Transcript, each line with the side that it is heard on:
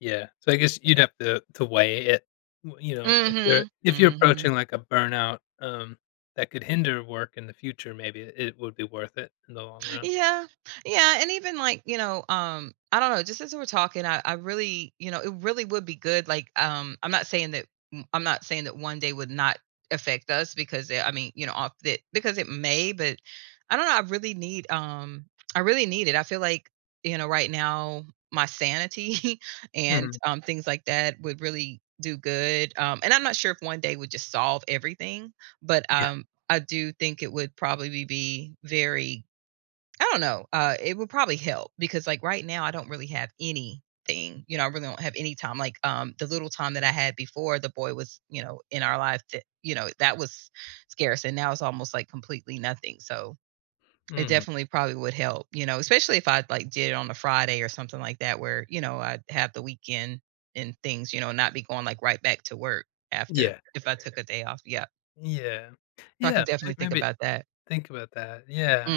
left: Yeah, so I guess you'd have to to weigh it. W you know, if you're
right: Mhm,
left: if you're
right: mhm.
left: approaching, like, a burnout, um, that could hinder work in the future, maybe it would be worth it in the long run.
right: Yeah, yeah, and even like, you know, um, I dunno, just as we're talking, I I really, you know, it really would be good, like, um I'm not saying that m I'm not saying that 1 day would not affect us because i I mean, you know, ob tha because it may, but I don't know, I really need, um, I really need it. I feel like, you know, right now my sanity and,
left: Mhm.
right: um, things like that would really do good, um and I'm not sure if 1 day would just solve everything, but,
left: Yeah.
right: um, I do think it would probably be very, I don't know, uh, it would probably help because like right now I don't really have anything, you know, I really don't have any time. Like, um, the little time that I had before the boy was, you know, in our life, th you know, that was scarce and now it's almost, like, completely nothing. So, it
left: Mhm.
right: definitely probably would help, you know, especially if I'd, like, did it on a Friday or something like that where, you know, I'd have the weekend and things, you know, not be going, like, right back to work after
left: Yeah.
right: if I took a day off. Yeah.
left: Yeah,
right: So, I can
left: yeah,
right: definitely
left: may
right: think
left: maybe
right: about that.
left: think about that, yeah.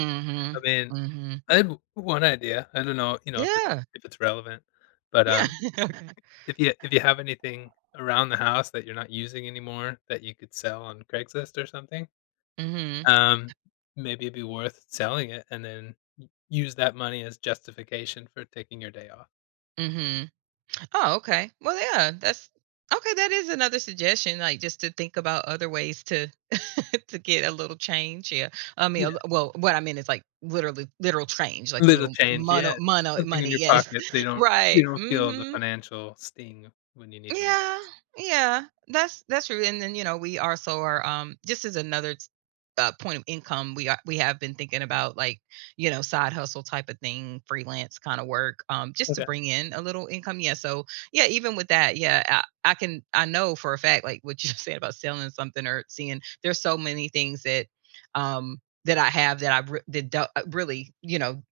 left: I mean,
right: mhm.
left: I have 1 idea. I don't know, you know, if it's
right: Yeah.
left: if it's relevant. But, um,
right: Yeah.
left: if you if you have anything around the house that you're not using anymore that you could sell on Craigslist or something,
right: Mhm.
left: um, maybe it'd be worth selling it and then u use that money as justification for taking your day off.
right: Mhm. Oh, okay. Well, yeah, that's okay, that is another suggestion, like, just to think about other ways to to get a little change here. I mean,
left: Yeah.
right: a well, what I mean is like literally literal change, a
left: Little
right: little
left: change, yeah;
right: mono mono
left: something in
right: money.
left: your
right: Yes
left: pocket so you don't you
right: right,
left: don't feel the
right: mhm.
left: financial sting when you need to
right: Yeah,
left: relax.
right: yeah. That's that's true, and then, you know, we also are, um just as another, uh, point of income, we are we have been thinking about, like, you know, side hustle type of thing, freelance kind of work, um, just to
left: Okay.
right: bring in a little income, yeah, so, yeah, even with that, yeah, I I can I know for a fact, like what you said about selling something or seeing there's so many things that, um, that I have that I've re that do really, you know,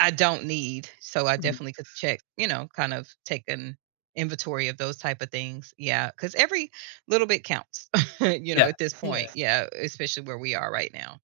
right: I don't need. So, I
left: Mhm.
right: definitely could check, you know? Kind of take an inventory of those type of things. Yeah, 'cause every little bit counts, you know,
left: Yeah,
right: at this
left: yeah.
right: point. Yeah, especially where we are right now.